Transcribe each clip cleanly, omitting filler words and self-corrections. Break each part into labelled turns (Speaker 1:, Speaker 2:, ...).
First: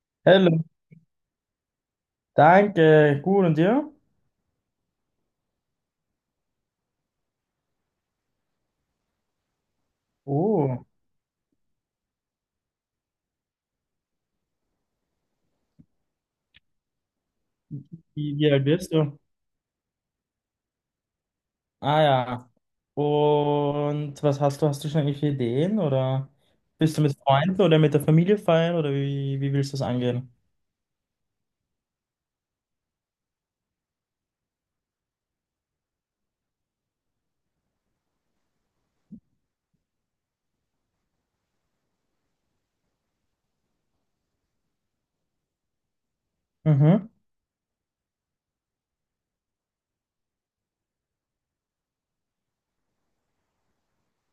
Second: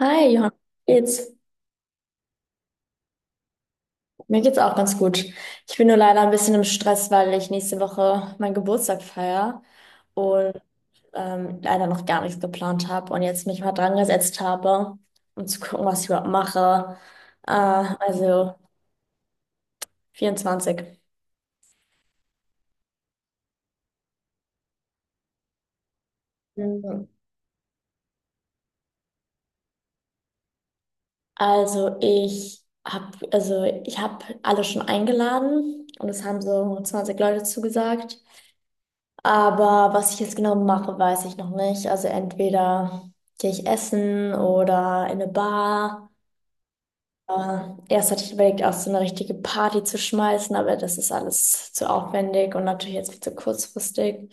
Speaker 1: Hi, Johann.
Speaker 2: Hallo,
Speaker 1: Wie Geht's?
Speaker 2: danke, gut und dir?
Speaker 1: Mir geht's auch ganz gut. Ich bin nur leider ein bisschen im Stress, weil ich nächste Woche meinen Geburtstag feiere und
Speaker 2: Oh,
Speaker 1: leider noch gar nichts geplant habe und jetzt mich mal dran gesetzt habe, um zu gucken, was ich überhaupt mache. Äh,
Speaker 2: wie
Speaker 1: also
Speaker 2: alt bist du?
Speaker 1: 24.
Speaker 2: Ah ja, und was hast du? Hast du schon irgendwelche Ideen oder bist du
Speaker 1: Mhm.
Speaker 2: mit Freunden oder mit der Familie feiern oder wie willst du das angehen?
Speaker 1: Also ich habe alle schon eingeladen und es haben so 20 Leute zugesagt. Aber was ich jetzt genau mache, weiß ich noch nicht. Also entweder gehe ich essen oder in eine Bar.
Speaker 2: Mhm.
Speaker 1: Aber erst hatte ich überlegt, auch so eine richtige Party zu schmeißen, aber das ist alles zu aufwendig und natürlich jetzt viel zu kurzfristig.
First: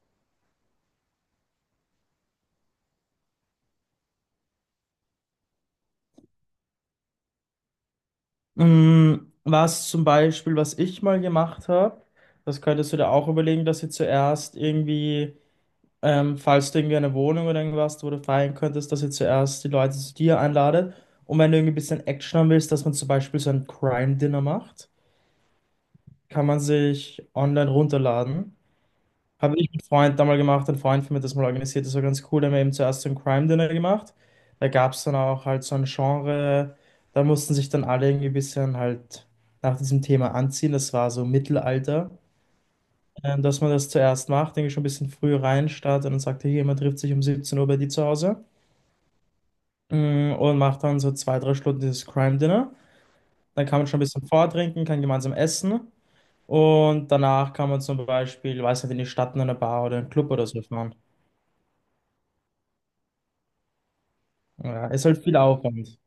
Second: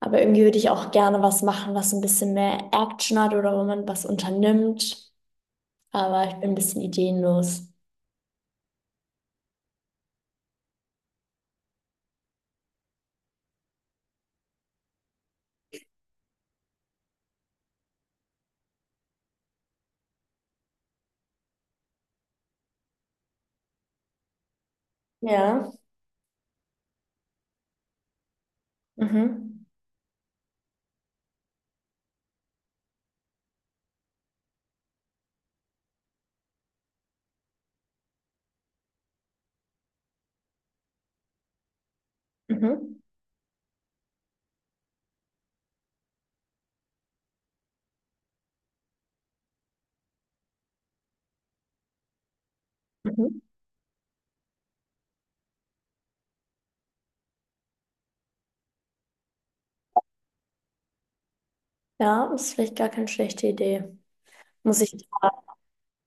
Speaker 1: Aber irgendwie würde ich auch gerne was machen, was ein bisschen mehr Action hat oder wo man was unternimmt. Aber ich bin ein bisschen ideenlos.
Speaker 2: Was zum Beispiel, was ich mal gemacht habe, das könntest du dir auch überlegen, dass ihr zuerst irgendwie, falls du irgendwie eine Wohnung oder irgendwas, wo du feiern könntest, dass ihr zuerst die Leute zu dir einladet. Und wenn du irgendwie ein bisschen Action haben willst, dass man zum Beispiel so ein Crime-Dinner macht.
Speaker 1: Ja.
Speaker 2: Kann man sich online runterladen. Habe
Speaker 1: Mhm.
Speaker 2: ich mit Freund damals gemacht, ein Freund von mir hat das mal organisiert, das war ganz cool. Da haben wir eben zuerst so ein Crime Dinner gemacht. Da gab es dann auch halt so ein Genre, da mussten sich dann alle irgendwie ein bisschen halt nach diesem Thema anziehen. Das war so Mittelalter.
Speaker 1: Mhm.
Speaker 2: Dass man das zuerst macht, denke ich schon, ein bisschen früh rein startet und dann sagt, hier, man trifft sich um 17 Uhr bei dir zu Hause, und macht dann so zwei, drei Stunden dieses Crime Dinner.
Speaker 1: Mhm.
Speaker 2: Dann kann man schon ein bisschen vortrinken, kann gemeinsam essen. Und danach kann man zum Beispiel, weiß nicht, in die Stadt, in eine Bar oder einen Club oder so fahren.
Speaker 1: Ja, das ist vielleicht gar keine schlechte Idee. Muss
Speaker 2: Ja,
Speaker 1: ich.
Speaker 2: ist halt viel Aufwand.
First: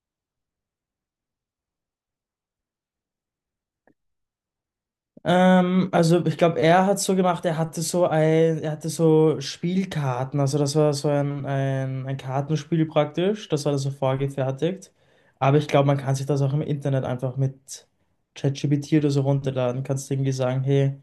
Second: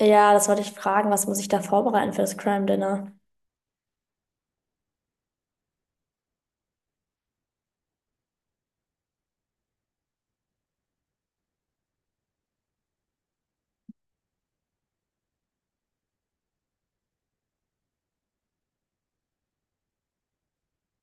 Speaker 1: Ja, das wollte ich fragen. Was muss ich da vorbereiten für das Crime Dinner?
Speaker 2: Also ich glaube, er hat so gemacht, er hatte so Spielkarten, also das war so ein Kartenspiel praktisch, das war dann so vorgefertigt. Aber ich glaube, man kann sich das auch im Internet einfach mit ChatGPT oder so runterladen. Kannst irgendwie sagen, hey,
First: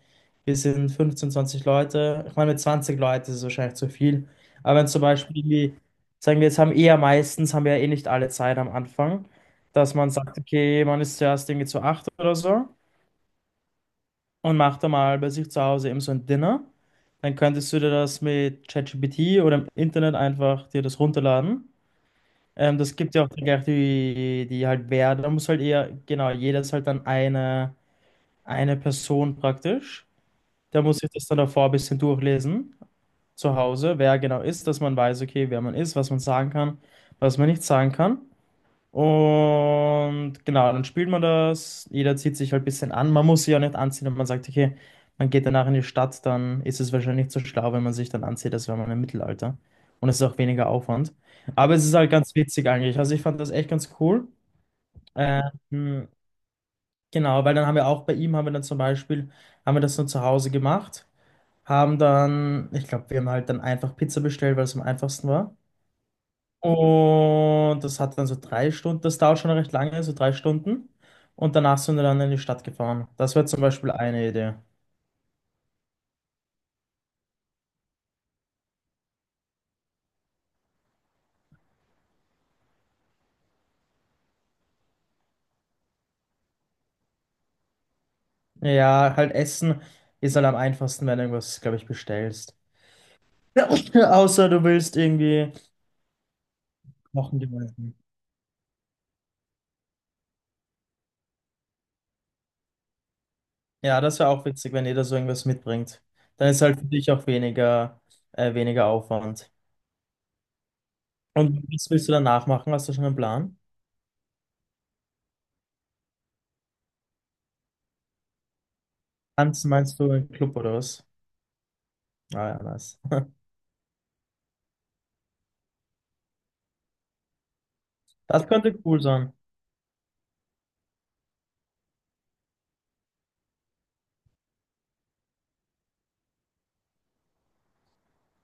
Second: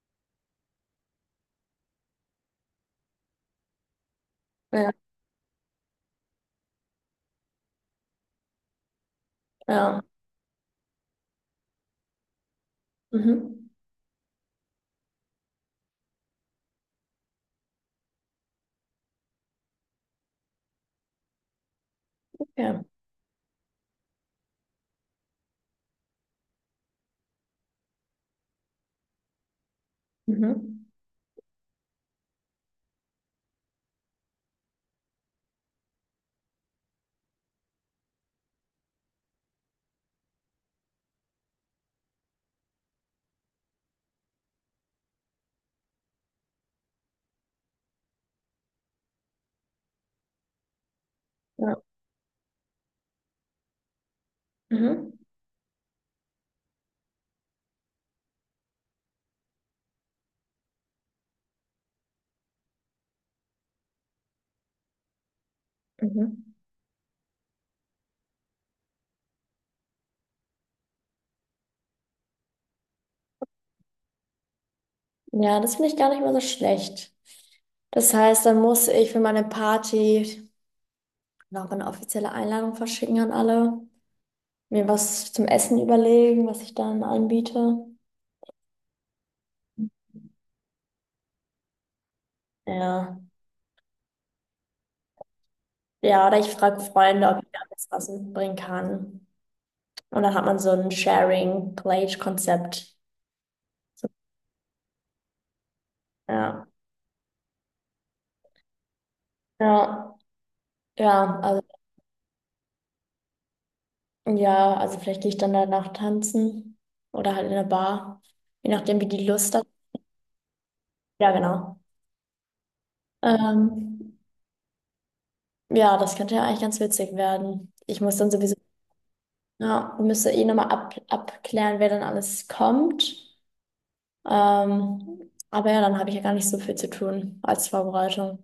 Speaker 2: wir sind 15, 20 Leute. Ich meine, mit 20 Leuten ist es wahrscheinlich zu viel. Aber wenn
Speaker 1: Ja.
Speaker 2: zum Beispiel, irgendwie- sagen wir, jetzt haben eher meistens, haben wir ja eh nicht alle Zeit am Anfang, dass
Speaker 1: Ja.
Speaker 2: man sagt, okay, man ist zuerst irgendwie zu acht oder so
Speaker 1: Mhm.
Speaker 2: und mach da mal bei sich zu Hause eben so ein Dinner. Dann könntest du dir das mit ChatGPT oder im Internet einfach dir das runterladen.
Speaker 1: Ja.
Speaker 2: Das gibt ja auch dann gleich die, die halt wer, da muss halt eher, genau, jeder ist halt dann eine Person praktisch. Da
Speaker 1: Mhm.
Speaker 2: muss ich das dann davor ein bisschen durchlesen, zu Hause, wer genau ist, dass man weiß, okay, wer man ist, was man sagen kann, was man nicht sagen kann. Und genau, dann spielt man das. Jeder zieht sich halt ein bisschen an. Man muss sich auch nicht anziehen, wenn man sagt, okay, man geht danach in die Stadt, dann ist es wahrscheinlich nicht so schlau, wenn man sich dann anzieht, als wäre man im Mittelalter. Und es ist auch weniger Aufwand. Aber
Speaker 1: Ja.
Speaker 2: es ist halt ganz witzig eigentlich. Also ich fand das echt ganz cool.
Speaker 1: Mhm.
Speaker 2: Ähm, genau, weil dann haben wir auch bei ihm, haben wir dann zum Beispiel, haben wir das nur zu Hause gemacht. Haben dann, ich glaube, wir haben halt dann einfach Pizza bestellt, weil es am einfachsten war.
Speaker 1: Mhm.
Speaker 2: Und das hat dann so drei Stunden, das dauert schon recht lange, so drei Stunden. Und danach sind wir dann in die Stadt gefahren. Das wäre zum Beispiel eine Idee.
Speaker 1: Ja, das finde ich gar nicht mal so schlecht. Das heißt, dann muss ich für meine Party noch eine offizielle Einladung verschicken an alle, mir was zum Essen überlegen, was ich dann anbiete.
Speaker 2: Ja, halt Essen ist halt am einfachsten, wenn du irgendwas, glaube ich, bestellst.
Speaker 1: Ja.
Speaker 2: Außer du willst irgendwie
Speaker 1: Ja, oder ich frage Freunde,
Speaker 2: kochen
Speaker 1: ob ich da alles
Speaker 2: gemeinsam.
Speaker 1: was mitbringen kann. Und dann hat man so ein Sharing-Plate-Konzept.
Speaker 2: Ja, das wäre auch witzig, wenn jeder so irgendwas mitbringt. Dann ist
Speaker 1: Ja.
Speaker 2: halt für dich auch weniger, weniger Aufwand.
Speaker 1: Ja. Ja, also.
Speaker 2: Und was willst du danach machen? Hast du schon einen Plan?
Speaker 1: Ja, also vielleicht gehe ich dann danach tanzen oder halt in eine Bar, je nachdem, wie die Lust hat.
Speaker 2: Tanzen meinst du im Club oder was?
Speaker 1: Ja, genau.
Speaker 2: Ah ja, nice.
Speaker 1: Ähm, ja, das könnte ja eigentlich ganz witzig werden. Ich muss dann
Speaker 2: Das
Speaker 1: sowieso,
Speaker 2: könnte cool sein.
Speaker 1: ja, müsste eh nochmal abklären, wer dann alles kommt. Aber ja, dann habe ich ja gar nicht so viel zu tun als Vorbereitung.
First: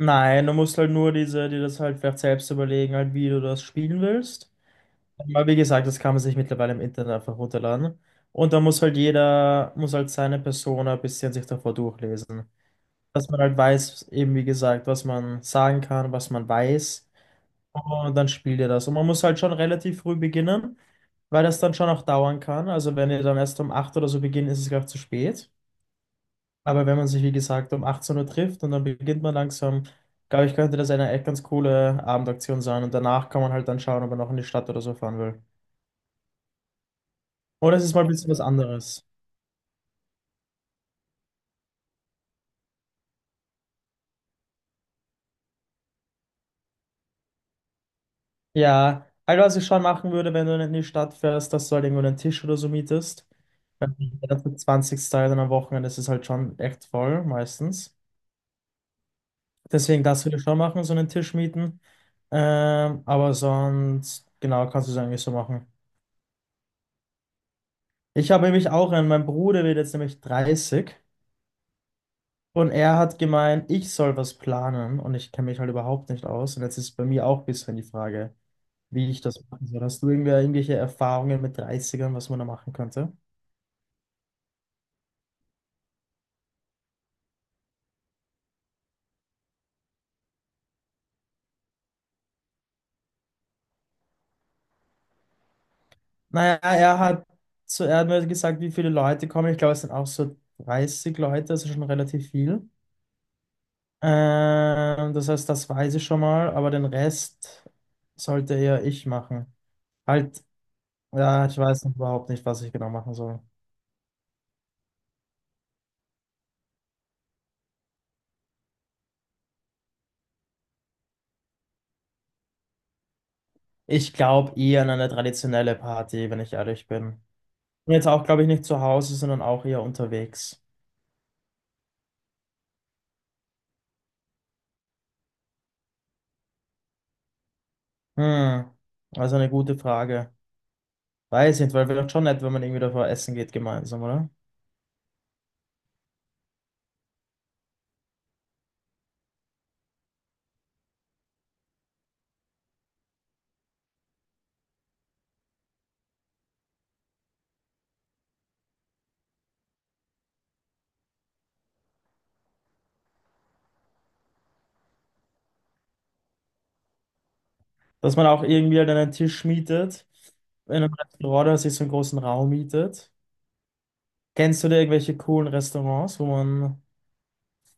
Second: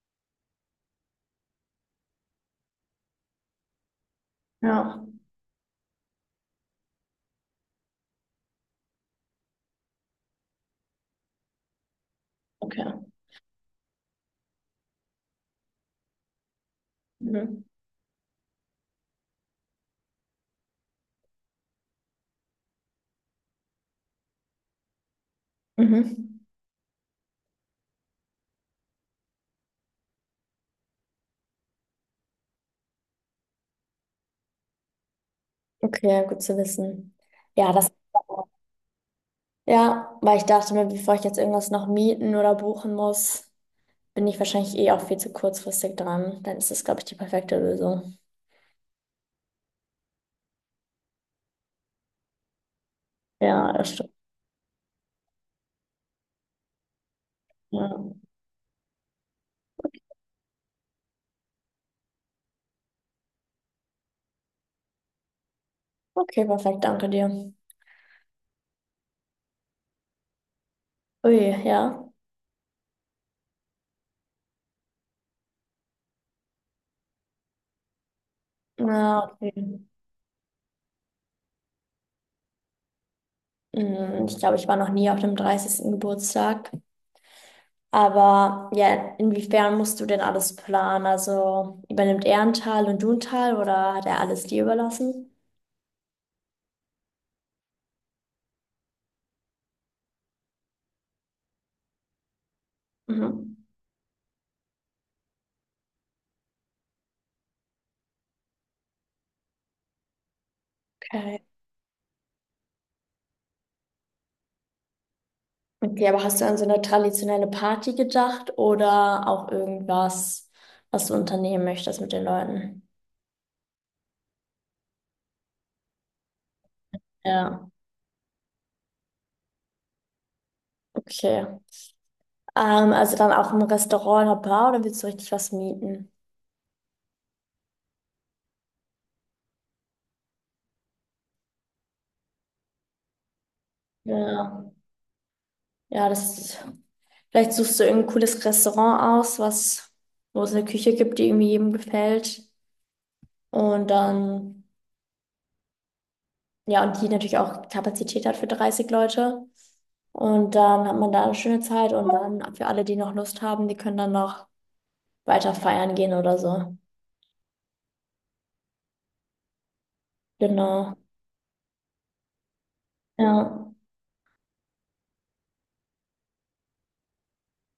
Speaker 2: Nein, du musst halt nur diese, dir das halt vielleicht selbst überlegen, halt, wie du das spielen willst.
Speaker 1: Ja,
Speaker 2: Aber wie gesagt, das kann man sich mittlerweile im Internet einfach runterladen. Und da muss halt jeder, muss halt seine Persona ein bisschen sich davor durchlesen.
Speaker 1: okay.
Speaker 2: Dass man halt weiß, eben wie gesagt, was man sagen kann, was man weiß.
Speaker 1: Mhm.
Speaker 2: Und dann spielt ihr das. Und man muss halt schon relativ früh beginnen, weil das dann schon auch dauern kann. Also wenn ihr dann erst um 8 oder so beginnt, ist es gleich zu spät.
Speaker 1: Mhm.
Speaker 2: Aber wenn man sich, wie gesagt, um 18 Uhr trifft und dann beginnt man langsam, glaube ich, könnte das eine echt ganz coole Abendaktion sein. Und danach kann man halt dann schauen, ob man noch in die Stadt oder so fahren will.
Speaker 1: Okay, gut zu wissen. Ja,
Speaker 2: Oder es
Speaker 1: das.
Speaker 2: ist mal ein bisschen was anderes.
Speaker 1: Ja, weil ich dachte mir, bevor ich jetzt irgendwas noch mieten oder buchen muss, bin ich wahrscheinlich eh auch viel zu kurzfristig dran. Dann ist das, glaube ich, die perfekte Lösung.
Speaker 2: Ja, also was ich schon machen würde, wenn du in die Stadt fährst, dass du halt irgendwo einen Tisch oder so mietest.
Speaker 1: Ja, das stimmt.
Speaker 2: Der ganze 20. Teil dann am Wochenende ist es halt schon echt voll,
Speaker 1: Ja.
Speaker 2: meistens. Deswegen das würde ich schon machen, so einen Tisch mieten. Aber sonst, genau, kannst du es eigentlich so machen.
Speaker 1: Okay, perfekt, danke dir.
Speaker 2: Ich habe nämlich auch einen, mein Bruder wird jetzt nämlich dreißig.
Speaker 1: Ui, ja.
Speaker 2: Und er hat gemeint, ich soll was planen und ich kenne mich halt überhaupt nicht aus. Und jetzt ist bei mir auch ein bisschen die Frage, wie
Speaker 1: Na,
Speaker 2: ich das
Speaker 1: okay.
Speaker 2: machen soll. Hast du irgendwie irgendwelche Erfahrungen mit Dreißigern, was man da machen könnte?
Speaker 1: Hm, ich glaube, ich war noch nie auf dem 30. Geburtstag. Aber ja, inwiefern musst du denn alles planen? Also übernimmt er einen Teil und du einen Teil oder hat er alles dir überlassen?
Speaker 2: Naja, er hat mir gesagt, wie viele Leute kommen. Ich glaube, es sind auch so 30 Leute, also schon relativ viel.
Speaker 1: Mhm.
Speaker 2: Das heißt, das weiß ich schon mal, aber den Rest sollte eher ich machen. Halt,
Speaker 1: Okay.
Speaker 2: ja, ich weiß noch überhaupt nicht, was ich genau machen soll.
Speaker 1: Okay, aber hast du an so eine traditionelle Party gedacht oder auch irgendwas, was du unternehmen möchtest mit den Leuten?
Speaker 2: Ich glaube eher an eine traditionelle Party, wenn ich ehrlich bin.
Speaker 1: Ja.
Speaker 2: Und jetzt auch, glaube ich, nicht zu Hause, sondern auch eher unterwegs.
Speaker 1: Okay. Also dann auch im Restaurant oder Bar oder willst du richtig was mieten?
Speaker 2: Hm, also eine gute Frage. Weiß nicht, weil wäre doch schon nett, wenn man irgendwie davor essen geht gemeinsam, oder?
Speaker 1: Ja. Ja, das, vielleicht suchst du irgendein cooles Restaurant aus, was, wo es eine Küche gibt, die irgendwie jedem gefällt. Und dann, ja, und die natürlich auch Kapazität hat für 30 Leute. Und dann hat man da eine schöne Zeit und dann für alle, die noch Lust haben, die können dann noch weiter feiern gehen oder so.
Speaker 2: Dass man auch irgendwie halt einen Tisch mietet, in einem
Speaker 1: Genau.
Speaker 2: Restaurant oder sich so einen großen Raum mietet.
Speaker 1: Ja.
Speaker 2: Kennst du da irgendwelche coolen Restaurants, wo man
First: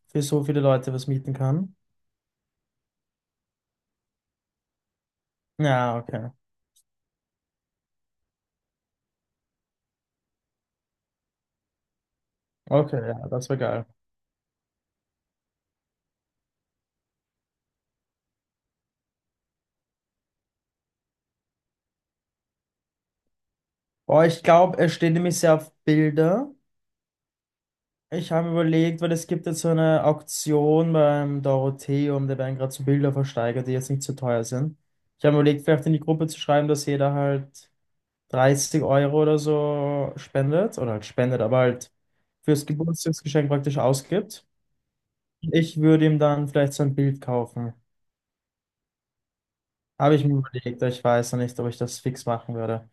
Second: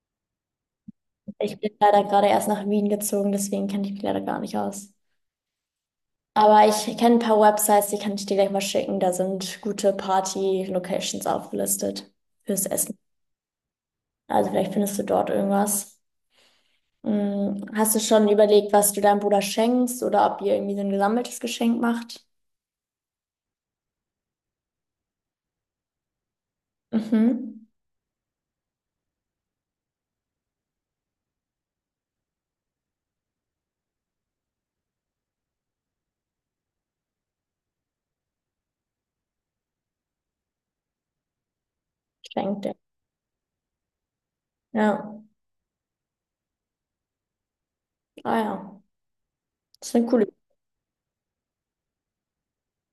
Speaker 2: für so viele Leute was mieten
Speaker 1: Ich bin
Speaker 2: kann?
Speaker 1: leider gerade erst nach Wien gezogen, deswegen kenne ich mich leider gar nicht aus.
Speaker 2: Ja, okay.
Speaker 1: Aber ich kenne ein paar Websites, die kann ich dir gleich mal schicken. Da sind gute Party-Locations aufgelistet fürs Essen.
Speaker 2: Okay, ja, das wäre geil.
Speaker 1: Also vielleicht findest du dort irgendwas. Hm, hast du schon überlegt, was du deinem Bruder schenkst oder ob ihr irgendwie so ein gesammeltes Geschenk macht?
Speaker 2: Boah, ich glaube, es stehen nämlich sehr auf Bilder.
Speaker 1: Mhm.
Speaker 2: Ich habe überlegt, weil es gibt jetzt so eine Auktion beim Dorotheum, da werden gerade so Bilder versteigert, die jetzt nicht so teuer sind. Ich habe überlegt, vielleicht in die Gruppe zu schreiben, dass jeder halt 30 Euro oder so spendet, oder halt spendet, aber halt
Speaker 1: Schenkt
Speaker 2: fürs
Speaker 1: er.
Speaker 2: Geburtstagsgeschenk praktisch ausgibt.
Speaker 1: Ja.
Speaker 2: Ich würde ihm dann vielleicht so ein Bild kaufen.
Speaker 1: Ah ja. Das ist eine
Speaker 2: Habe ich
Speaker 1: coole.
Speaker 2: mir überlegt, aber ich weiß noch nicht, ob ich das fix machen würde.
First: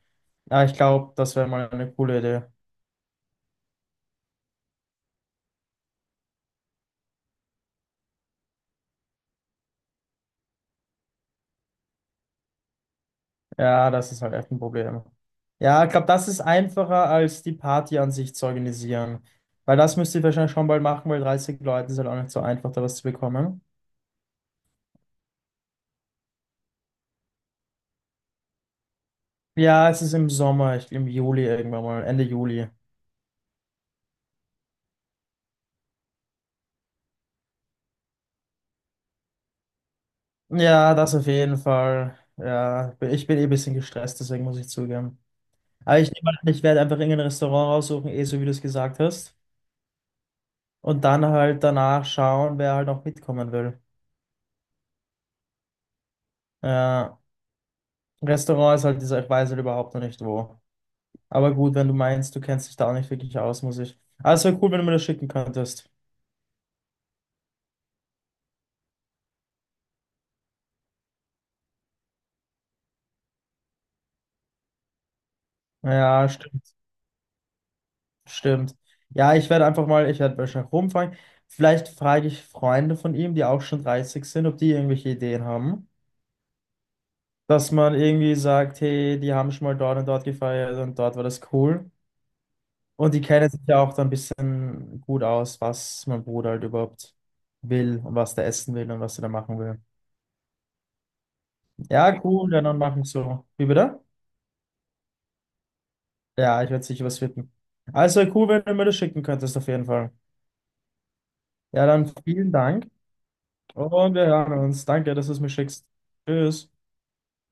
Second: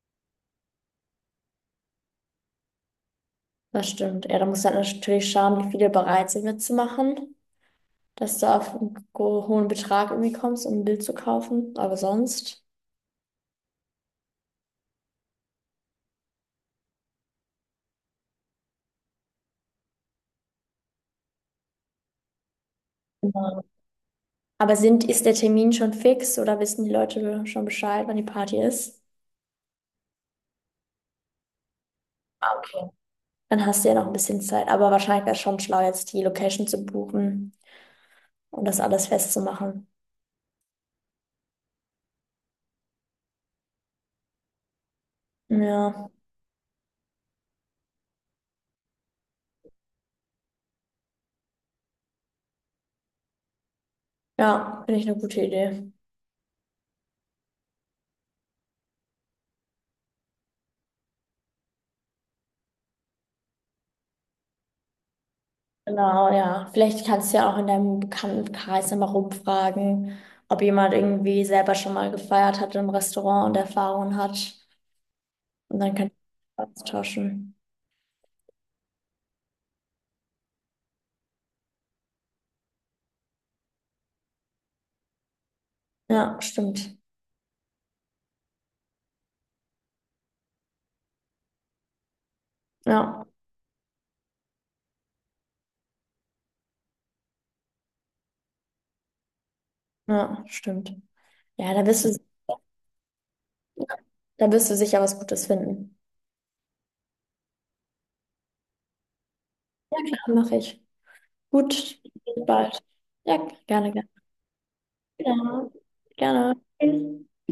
Speaker 2: Aber ich glaube, das wäre mal eine coole Idee.
Speaker 1: Das stimmt. Ja, da musst du halt natürlich schauen, wie viele bereit sind mitzumachen, dass du auf einen hohen Betrag irgendwie kommst, um ein Bild zu kaufen. Aber sonst.
Speaker 2: Ja, das ist halt echt ein Problem. Ja, ich glaube, das ist einfacher als die Party an sich zu organisieren. Weil das müsst ihr wahrscheinlich schon bald machen, weil 30 Leute ist halt auch nicht so einfach, da was zu bekommen.
Speaker 1: Aber ist der Termin schon fix oder wissen die Leute schon Bescheid, wann die Party ist?
Speaker 2: Ja, es ist im Sommer, ich, im Juli irgendwann mal, Ende Juli.
Speaker 1: Okay. Dann hast du ja noch ein bisschen Zeit. Aber wahrscheinlich wäre es schon schlau, jetzt die Location zu buchen und das alles festzumachen.
Speaker 2: Ja, das auf jeden Fall. Ja, ich bin eh ein bisschen gestresst, deswegen muss ich zugeben. Aber
Speaker 1: Ja,
Speaker 2: ich nehme an, ich werde einfach irgendein Restaurant raussuchen, eh so wie du es gesagt hast. Und dann halt danach schauen, wer halt noch mitkommen will.
Speaker 1: ja, finde ich eine gute Idee.
Speaker 2: Ja, Restaurant ist halt dieser, ich weiß halt überhaupt noch nicht wo. Aber gut, wenn du meinst, du kennst dich da auch nicht wirklich aus, muss ich. Aber es wäre cool, wenn du mir das schicken könntest.
Speaker 1: Genau, ja. Vielleicht kannst du ja auch in deinem Bekanntenkreis nochmal rumfragen, ob jemand irgendwie selber schon mal gefeiert hat im Restaurant und Erfahrungen hat. Und dann kannst
Speaker 2: Ja,
Speaker 1: du
Speaker 2: stimmt,
Speaker 1: austauschen.
Speaker 2: stimmt. Ja, ich werde einfach mal, ich werde wahrscheinlich rumfragen. Vielleicht frage ich Freunde von ihm, die auch schon 30 sind, ob die irgendwelche Ideen haben.
Speaker 1: Ja, stimmt.
Speaker 2: Dass man irgendwie sagt, hey, die haben schon mal dort und dort gefeiert und dort war das cool. Und die
Speaker 1: Ja,
Speaker 2: kennen sich ja auch dann ein bisschen gut aus, was mein Bruder halt überhaupt will und was der essen will und was er da machen will.
Speaker 1: ja, stimmt. Ja, da wirst du.
Speaker 2: Ja, cool, ja, dann machen wir so. Wie
Speaker 1: Ja.
Speaker 2: bitte?
Speaker 1: Da wirst du sicher was Gutes finden.
Speaker 2: Ja, ich werde sicher was finden. Also cool, wenn du mir das schicken könntest, auf jeden
Speaker 1: Ja,
Speaker 2: Fall.
Speaker 1: klar, mache ich. Gut,
Speaker 2: Ja, dann
Speaker 1: bis
Speaker 2: vielen
Speaker 1: bald.
Speaker 2: Dank
Speaker 1: Ja, gerne, gerne.
Speaker 2: und wir hören uns. Danke, dass du es mir
Speaker 1: Ja,
Speaker 2: schickst.
Speaker 1: gerne.
Speaker 2: Tschüss.
Speaker 1: Tschüss.